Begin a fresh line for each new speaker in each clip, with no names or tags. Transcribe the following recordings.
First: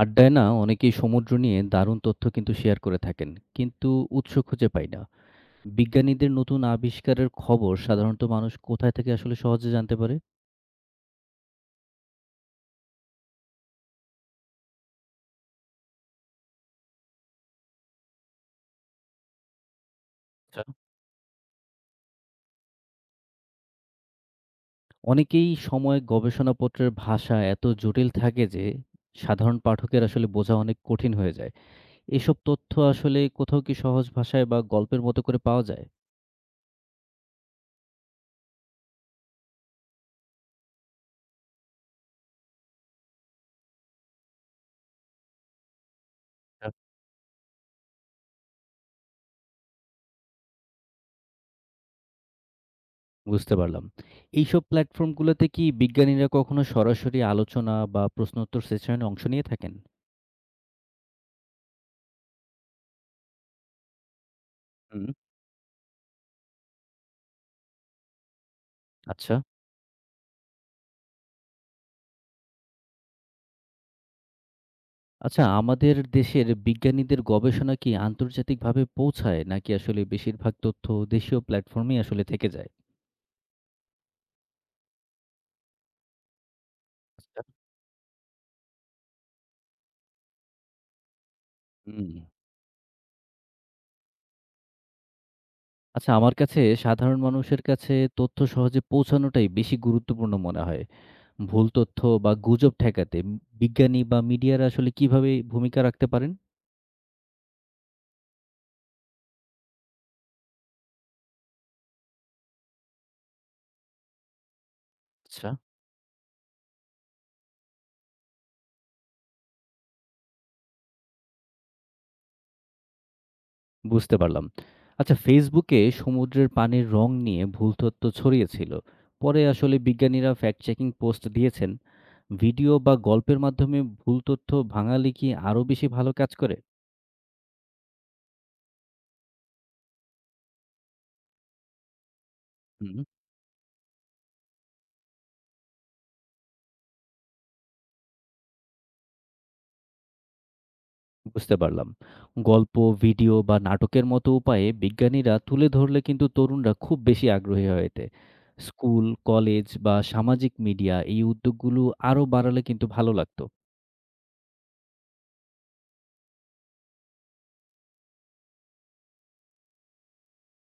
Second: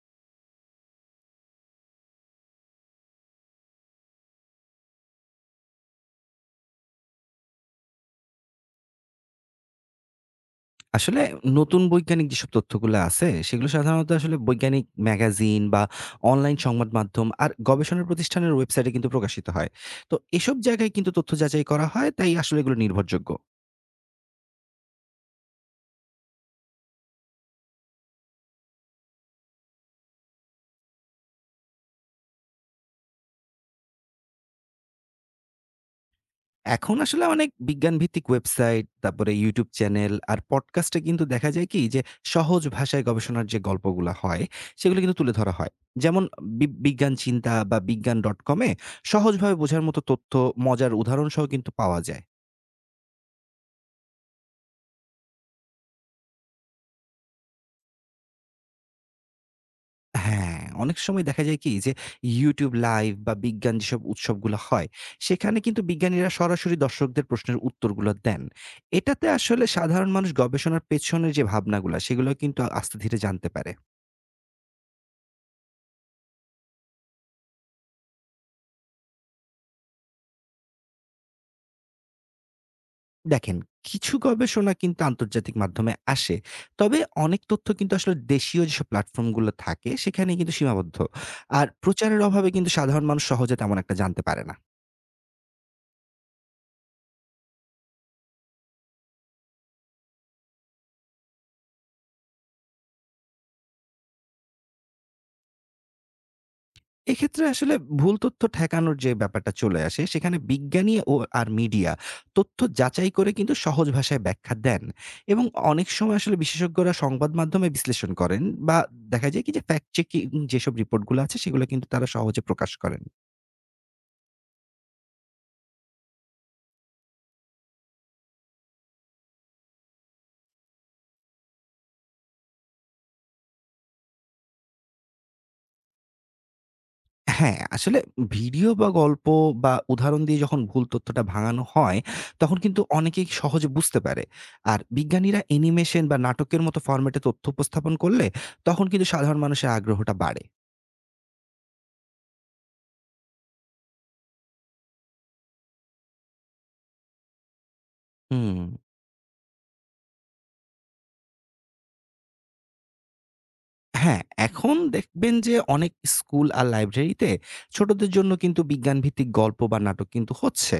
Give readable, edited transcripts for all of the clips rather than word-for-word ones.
আড্ডায় না অনেকেই সমুদ্র নিয়ে দারুণ তথ্য কিন্তু শেয়ার করে থাকেন, কিন্তু উৎস খুঁজে পাই না। বিজ্ঞানীদের নতুন আবিষ্কারের খবর সাধারণত মানুষ কোথায় থেকে আসলে সহজে জানতে পারে?
আসলে নতুন বৈজ্ঞানিক যেসব তথ্যগুলো আছে, সেগুলো সাধারণত আসলে বৈজ্ঞানিক ম্যাগাজিন বা অনলাইন সংবাদ মাধ্যম আর গবেষণা প্রতিষ্ঠানের ওয়েবসাইটে কিন্তু প্রকাশিত হয়। তো এসব
আচ্ছা,
জায়গায় কিন্তু তথ্য যাচাই করা হয়, তাই আসলে এগুলো নির্ভরযোগ্য।
অনেকেই সময় গবেষণাপত্রের ভাষা এত জটিল থাকে যে সাধারণ পাঠকের আসলে বোঝা অনেক কঠিন হয়ে যায়। এসব তথ্য আসলে কোথাও কি সহজ ভাষায় বা গল্পের মতো করে পাওয়া যায়?
এখন আসলে অনেক বিজ্ঞান ভিত্তিক ওয়েবসাইট, তারপরে YouTube চ্যানেল আর পডকাস্টে কিন্তু দেখা যায় কি যে সহজ ভাষায় গবেষণার যে গল্পগুলা হয়, সেগুলো কিন্তু তুলে ধরা হয়। যেমন
আচ্ছা।
বিজ্ঞান চিন্তা বা বিজ্ঞান ডটকম এ সহজভাবে বোঝার মতো তথ্য, মজার উদাহরণ সহ কিন্তু পাওয়া যায়।
বুঝতে পারলাম। এইসব প্ল্যাটফর্মগুলোতে কি বিজ্ঞানীরা কখনো সরাসরি আলোচনা বা প্রশ্নোত্তর সেশনে অংশ নিয়ে থাকেন?
হ্যাঁ, অনেক সময় দেখা যায় কি যে YouTube লাইভ বা বিজ্ঞান যেসব উৎসবগুলো হয়,
হুম।
সেখানে কিন্তু বিজ্ঞানীরা সরাসরি দর্শকদের প্রশ্নের উত্তরগুলো দেন। এটাতে
আচ্ছা।
আসলে সাধারণ মানুষ গবেষণার পেছনের যে ভাবনাগুলা, সেগুলো কিন্তু আস্তে ধীরে জানতে পারে।
আচ্ছা, আমাদের দেশের বিজ্ঞানীদের গবেষণা কি আন্তর্জাতিকভাবে পৌঁছায়, নাকি আসলে বেশিরভাগ তথ্য দেশীয় প্ল্যাটফর্মেই আসলে থেকে যায়?
দেখেন, কিছু গবেষণা কিন্তু আন্তর্জাতিক মাধ্যমে আসে। তবে অনেক
আচ্ছা।
তথ্য কিন্তু আসলে দেশীয় যেসব প্ল্যাটফর্মগুলো থাকে, সেখানেই কিন্তু সীমাবদ্ধ। আর
হুম।
প্রচারের অভাবে কিন্তু সাধারণ মানুষ সহজে তেমন একটা জানতে পারে না।
আচ্ছা, আমার কাছে সাধারণ মানুষের কাছে তথ্য সহজে পৌঁছানোটাই বেশি গুরুত্বপূর্ণ মনে হয়। ভুল তথ্য বা গুজব ঠেকাতে বিজ্ঞানী বা মিডিয়ারা আসলে কিভাবে ভূমিকা রাখতে পারেন?
এক্ষেত্রে আসলে ভুল তথ্য ঠেকানোর যে ব্যাপারটা চলে আসে, সেখানে বিজ্ঞানী ও আর মিডিয়া তথ্য যাচাই করে কিন্তু সহজ ভাষায় ব্যাখ্যা দেন এবং
আচ্ছা।
অনেক সময় আসলে বিশেষজ্ঞরা সংবাদ মাধ্যমে বিশ্লেষণ করেন বা দেখা যায় কি যে ফ্যাক্ট চেকিং যেসব রিপোর্টগুলো আছে সেগুলো কিন্তু তারা সহজে প্রকাশ করেন।
বুঝতে পারলাম। আচ্ছা, ফেসবুকে সমুদ্রের পানির রং নিয়ে ভুল তথ্য ছড়িয়েছিল। পরে আসলে বিজ্ঞানীরা ফ্যাক্ট চেকিং পোস্ট দিয়েছেন। ভিডিও বা গল্পের মাধ্যমে ভুল তথ্য ভাঙালে কি আরো বেশি ভালো কাজ করে?
হ্যাঁ, আসলে ভিডিও বা গল্প বা উদাহরণ দিয়ে যখন ভুল তথ্যটা ভাঙানো হয়, তখন কিন্তু
হুম,
অনেকেই সহজে বুঝতে পারে। আর বিজ্ঞানীরা অ্যানিমেশন বা নাটকের মতো ফরম্যাটে তথ্য উপস্থাপন করলে তখন কিন্তু সাধারণ মানুষের আগ্রহটা বাড়ে।
বুঝতে পারলাম। গল্প, ভিডিও বা নাটকের মতো উপায়ে বিজ্ঞানীরা তুলে ধরলে কিন্তু তরুণরা খুব বেশি আগ্রহী হয় এতে।
হুম।
স্কুল, কলেজ বা সামাজিক মিডিয়া এই উদ্যোগগুলো আরো বাড়ালে কিন্তু ভালো লাগতো।
হ্যাঁ, এখন দেখবেন যে অনেক স্কুল আর লাইব্রেরিতে ছোটদের জন্য কিন্তু বিজ্ঞান ভিত্তিক গল্প বা নাটক কিন্তু হচ্ছে।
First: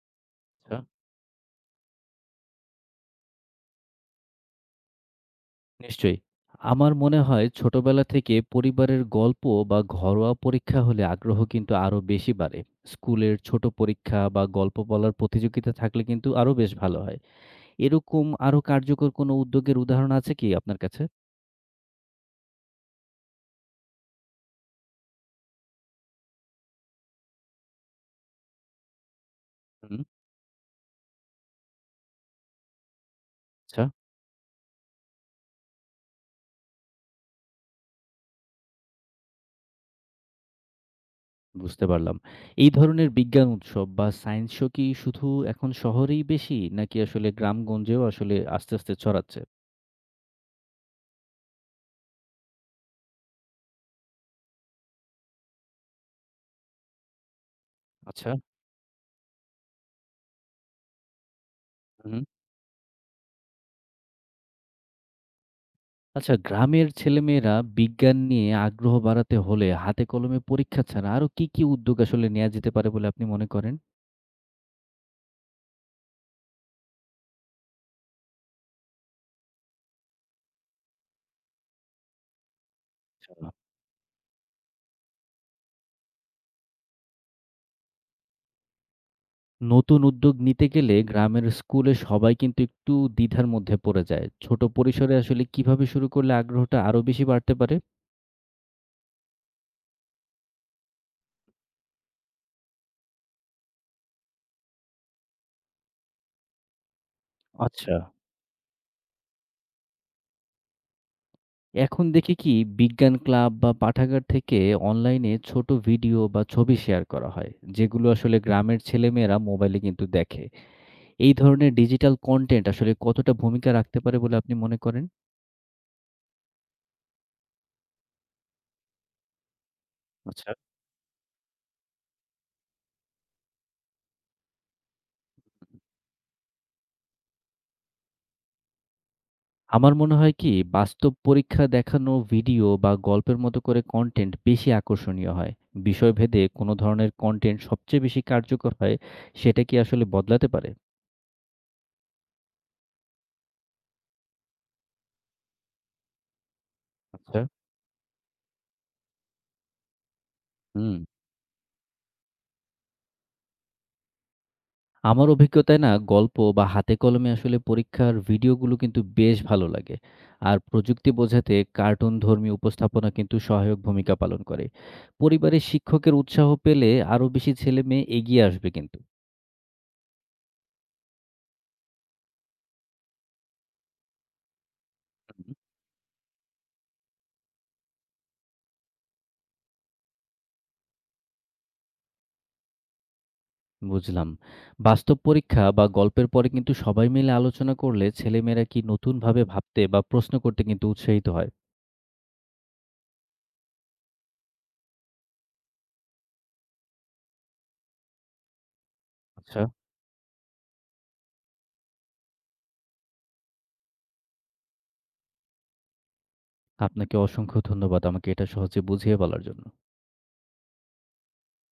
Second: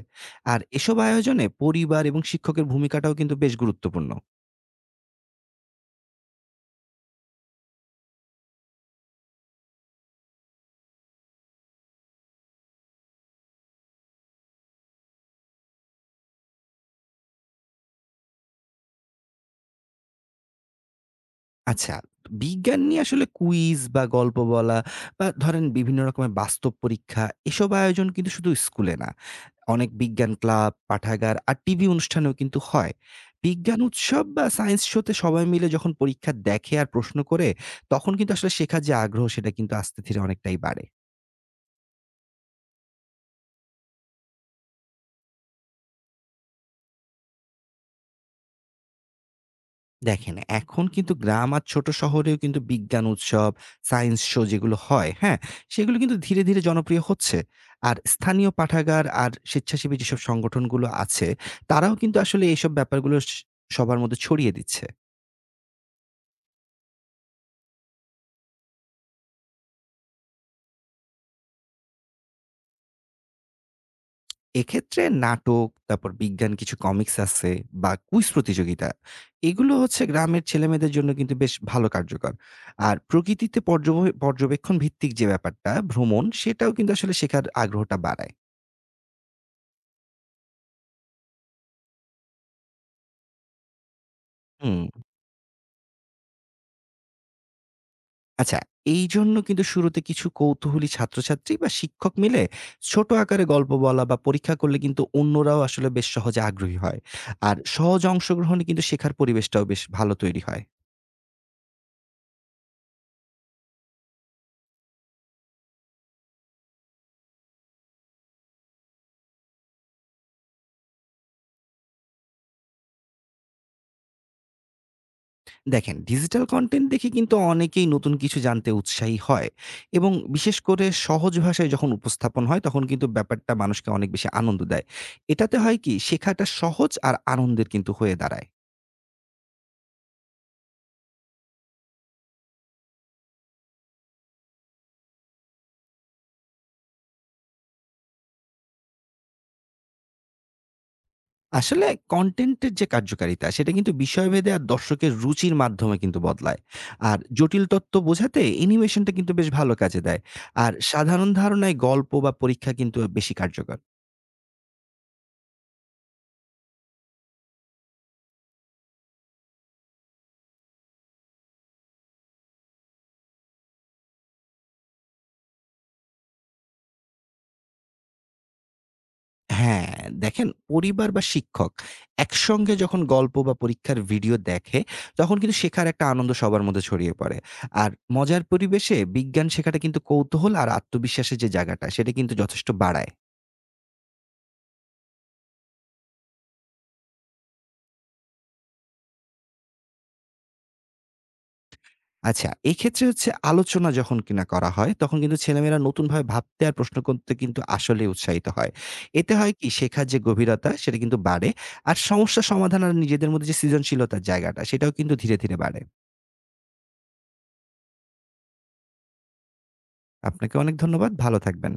আর
আচ্ছা।
এসব আয়োজনে পরিবার এবং শিক্ষকের ভূমিকাটাও কিন্তু বেশ গুরুত্বপূর্ণ।
নিশ্চয়ই। আমার মনে হয় ছোটবেলা থেকে পরিবারের গল্প বা ঘরোয়া পরীক্ষা হলে আগ্রহ কিন্তু আরো বেশি বাড়ে। স্কুলের ছোট পরীক্ষা বা গল্প বলার প্রতিযোগিতা থাকলে কিন্তু আরো বেশ ভালো হয়। এরকম আরো কার্যকর কোনো উদ্যোগের উদাহরণ আছে কি আপনার কাছে?
আচ্ছা, বিজ্ঞান নিয়ে আসলে কুইজ বা গল্প বলা বা ধরেন বিভিন্ন রকমের বাস্তব পরীক্ষা এসব আয়োজন কিন্তু শুধু স্কুলে না অনেক
হুম,
বিজ্ঞান ক্লাব, পাঠাগার আর টিভি অনুষ্ঠানেও কিন্তু হয়। বিজ্ঞান
আচ্ছা,
উৎসব বা সায়েন্স শোতে সবাই মিলে যখন পরীক্ষা দেখে আর প্রশ্ন করে, তখন কিন্তু আসলে শেখার যে আগ্রহ সেটা কিন্তু আস্তে ধীরে অনেকটাই বাড়ে।
বুঝতে পারলাম। এই ধরনের বিজ্ঞান উৎসব বা সায়েন্স শো কি শুধু এখন শহরেই বেশি, নাকি আসলে গ্রামগঞ্জেও আসলে আস্তে, আস্তে ছড়াচ্ছে?
দেখেন এখন কিন্তু গ্রাম আর ছোট শহরেও কিন্তু বিজ্ঞান উৎসব, সায়েন্স শো যেগুলো হয়, হ্যাঁ? সেগুলো কিন্তু ধীরে, ধীরে জনপ্রিয় হচ্ছে। আর
আচ্ছা।
স্থানীয় পাঠাগার আর স্বেচ্ছাসেবী যেসব সংগঠনগুলো আছে, তারাও কিন্তু
হুম।
আসলে এইসব ব্যাপারগুলো সবার মধ্যে ছড়িয়ে দিচ্ছে।
আচ্ছা, গ্রামের ছেলেমেয়েরা বিজ্ঞান নিয়ে আগ্রহ বাড়াতে হলে হাতে কলমে পরীক্ষা ছাড়া আরো কি, কি উদ্যোগ আসলে নেয়া যেতে পারে বলে আপনি মনে করেন?
এক্ষেত্রে নাটক, তারপর বিজ্ঞান কিছু কমিক্স আছে বা কুইজ প্রতিযোগিতা। এগুলো হচ্ছে গ্রামের ছেলেমেয়েদের জন্য কিন্তু বেশ ভালো কার্যকর। আর
আচ্ছা।
প্রকৃতিতে পর্যবেক্ষণ ভিত্তিক যে ব্যাপারটা, ভ্রমণ সেটাও কিন্তু আসলে শেখার আগ্রহটা বাড়ায়।
নতুন উদ্যোগ নিতে গেলে গ্রামের স্কুলে সবাই কিন্তু একটু দ্বিধার মধ্যে পড়ে যায়। ছোট
হুম।
পরিসরে আসলে কিভাবে শুরু করলে আগ্রহটা আরো বেশি বাড়তে পারে?
আচ্ছা, এইজন্য কিন্তু শুরুতে কিছু কৌতূহলী ছাত্রছাত্রী বা শিক্ষক মিলে ছোট আকারে গল্প বলা বা পরীক্ষা করলে কিন্তু অন্যরাও আসলে বেশ সহজে আগ্রহী হয়। আর
আচ্ছা।
সহজ অংশগ্রহণে কিন্তু শেখার পরিবেশটাও বেশ ভালো তৈরি হয়।
এখন দেখি কি বিজ্ঞান ক্লাব বা পাঠাগার থেকে অনলাইনে ছোট ভিডিও বা ছবি শেয়ার করা হয়, যেগুলো আসলে গ্রামের ছেলেমেয়েরা মোবাইলে কিন্তু দেখে। এই ধরনের ডিজিটাল কনটেন্ট আসলে কতটা ভূমিকা রাখতে পারে বলে আপনি মনে করেন?
দেখেন, ডিজিটাল কনটেন্ট দেখে কিন্তু অনেকেই নতুন কিছু জানতে উৎসাহী হয় এবং
আচ্ছা।
বিশেষ করে সহজ ভাষায় যখন উপস্থাপন হয়, তখন কিন্তু ব্যাপারটা মানুষকে অনেক বেশি আনন্দ দেয়। এটাতে হয় কি? শেখাটা সহজ আর আনন্দের কিন্তু হয়ে দাঁড়ায়।
আমার মনে হয় কি বাস্তব পরীক্ষা দেখানো ভিডিও বা গল্পের মতো করে কনটেন্ট বেশি আকর্ষণীয় হয়। বিষয়ভেদে কোন ধরনের কনটেন্ট সবচেয়ে বেশি কার্যকর হয়, সেটা কি আসলে বদলাতে পারে?
আসলে কনটেন্টের যে কার্যকারিতা, সেটা কিন্তু বিষয়ভেদে আর দর্শকের রুচির মাধ্যমে কিন্তু বদলায়। আর
আচ্ছা।
জটিল তত্ত্ব বোঝাতে অ্যানিমেশনটা কিন্তু বেশ ভালো কাজে দেয়। আর
হুম।
সাধারণ ধারণায় গল্প বা পরীক্ষা কিন্তু বেশি কার্যকর।
আমার অভিজ্ঞতায় না গল্প বা হাতে কলমে আসলে পরীক্ষার ভিডিওগুলো কিন্তু বেশ ভালো লাগে। আর প্রযুক্তি বোঝাতে কার্টুন ধর্মী উপস্থাপনা কিন্তু সহায়ক ভূমিকা পালন করে। পরিবারের শিক্ষকের উৎসাহ পেলে আরো বেশি ছেলে মেয়ে এগিয়ে আসবে কিন্তু।
হ্যাঁ, দেখেন পরিবার বা শিক্ষক একসঙ্গে যখন গল্প বা পরীক্ষার ভিডিও দেখে, তখন কিন্তু শেখার একটা আনন্দ সবার মধ্যে ছড়িয়ে পড়ে। আর মজার পরিবেশে বিজ্ঞান শেখাটা কিন্তু কৌতূহল আর আত্মবিশ্বাসের যে জায়গাটা, সেটা কিন্তু যথেষ্ট বাড়ায়।
বুঝলাম। বাস্তব পরীক্ষা বা গল্পের পরে কিন্তু সবাই মিলে আলোচনা করলে ছেলেমেয়েরা কি নতুনভাবে ভাবতে বা প্রশ্ন করতে কিন্তু উৎসাহিত হয়?
আচ্ছা, এক্ষেত্রে হচ্ছে আলোচনা যখন কিনা করা হয়, তখন কিন্তু ছেলেমেয়েরা নতুনভাবে ভাবতে আর প্রশ্ন করতে কিন্তু আসলেই উৎসাহিত হয়। এতে হয়
আচ্ছা।
কি শেখার যে গভীরতা, সেটা কিন্তু বাড়ে। আর সমস্যা সমাধান আর নিজেদের মধ্যে যে সৃজনশীলতার জায়গাটা, সেটাও কিন্তু ধীরে, ধীরে বাড়ে।
আপনাকে অসংখ্য ধন্যবাদ আমাকে এটা সহজে বুঝিয়ে বলার জন্য।
আপনাকে অনেক ধন্যবাদ। ভালো থাকবেন।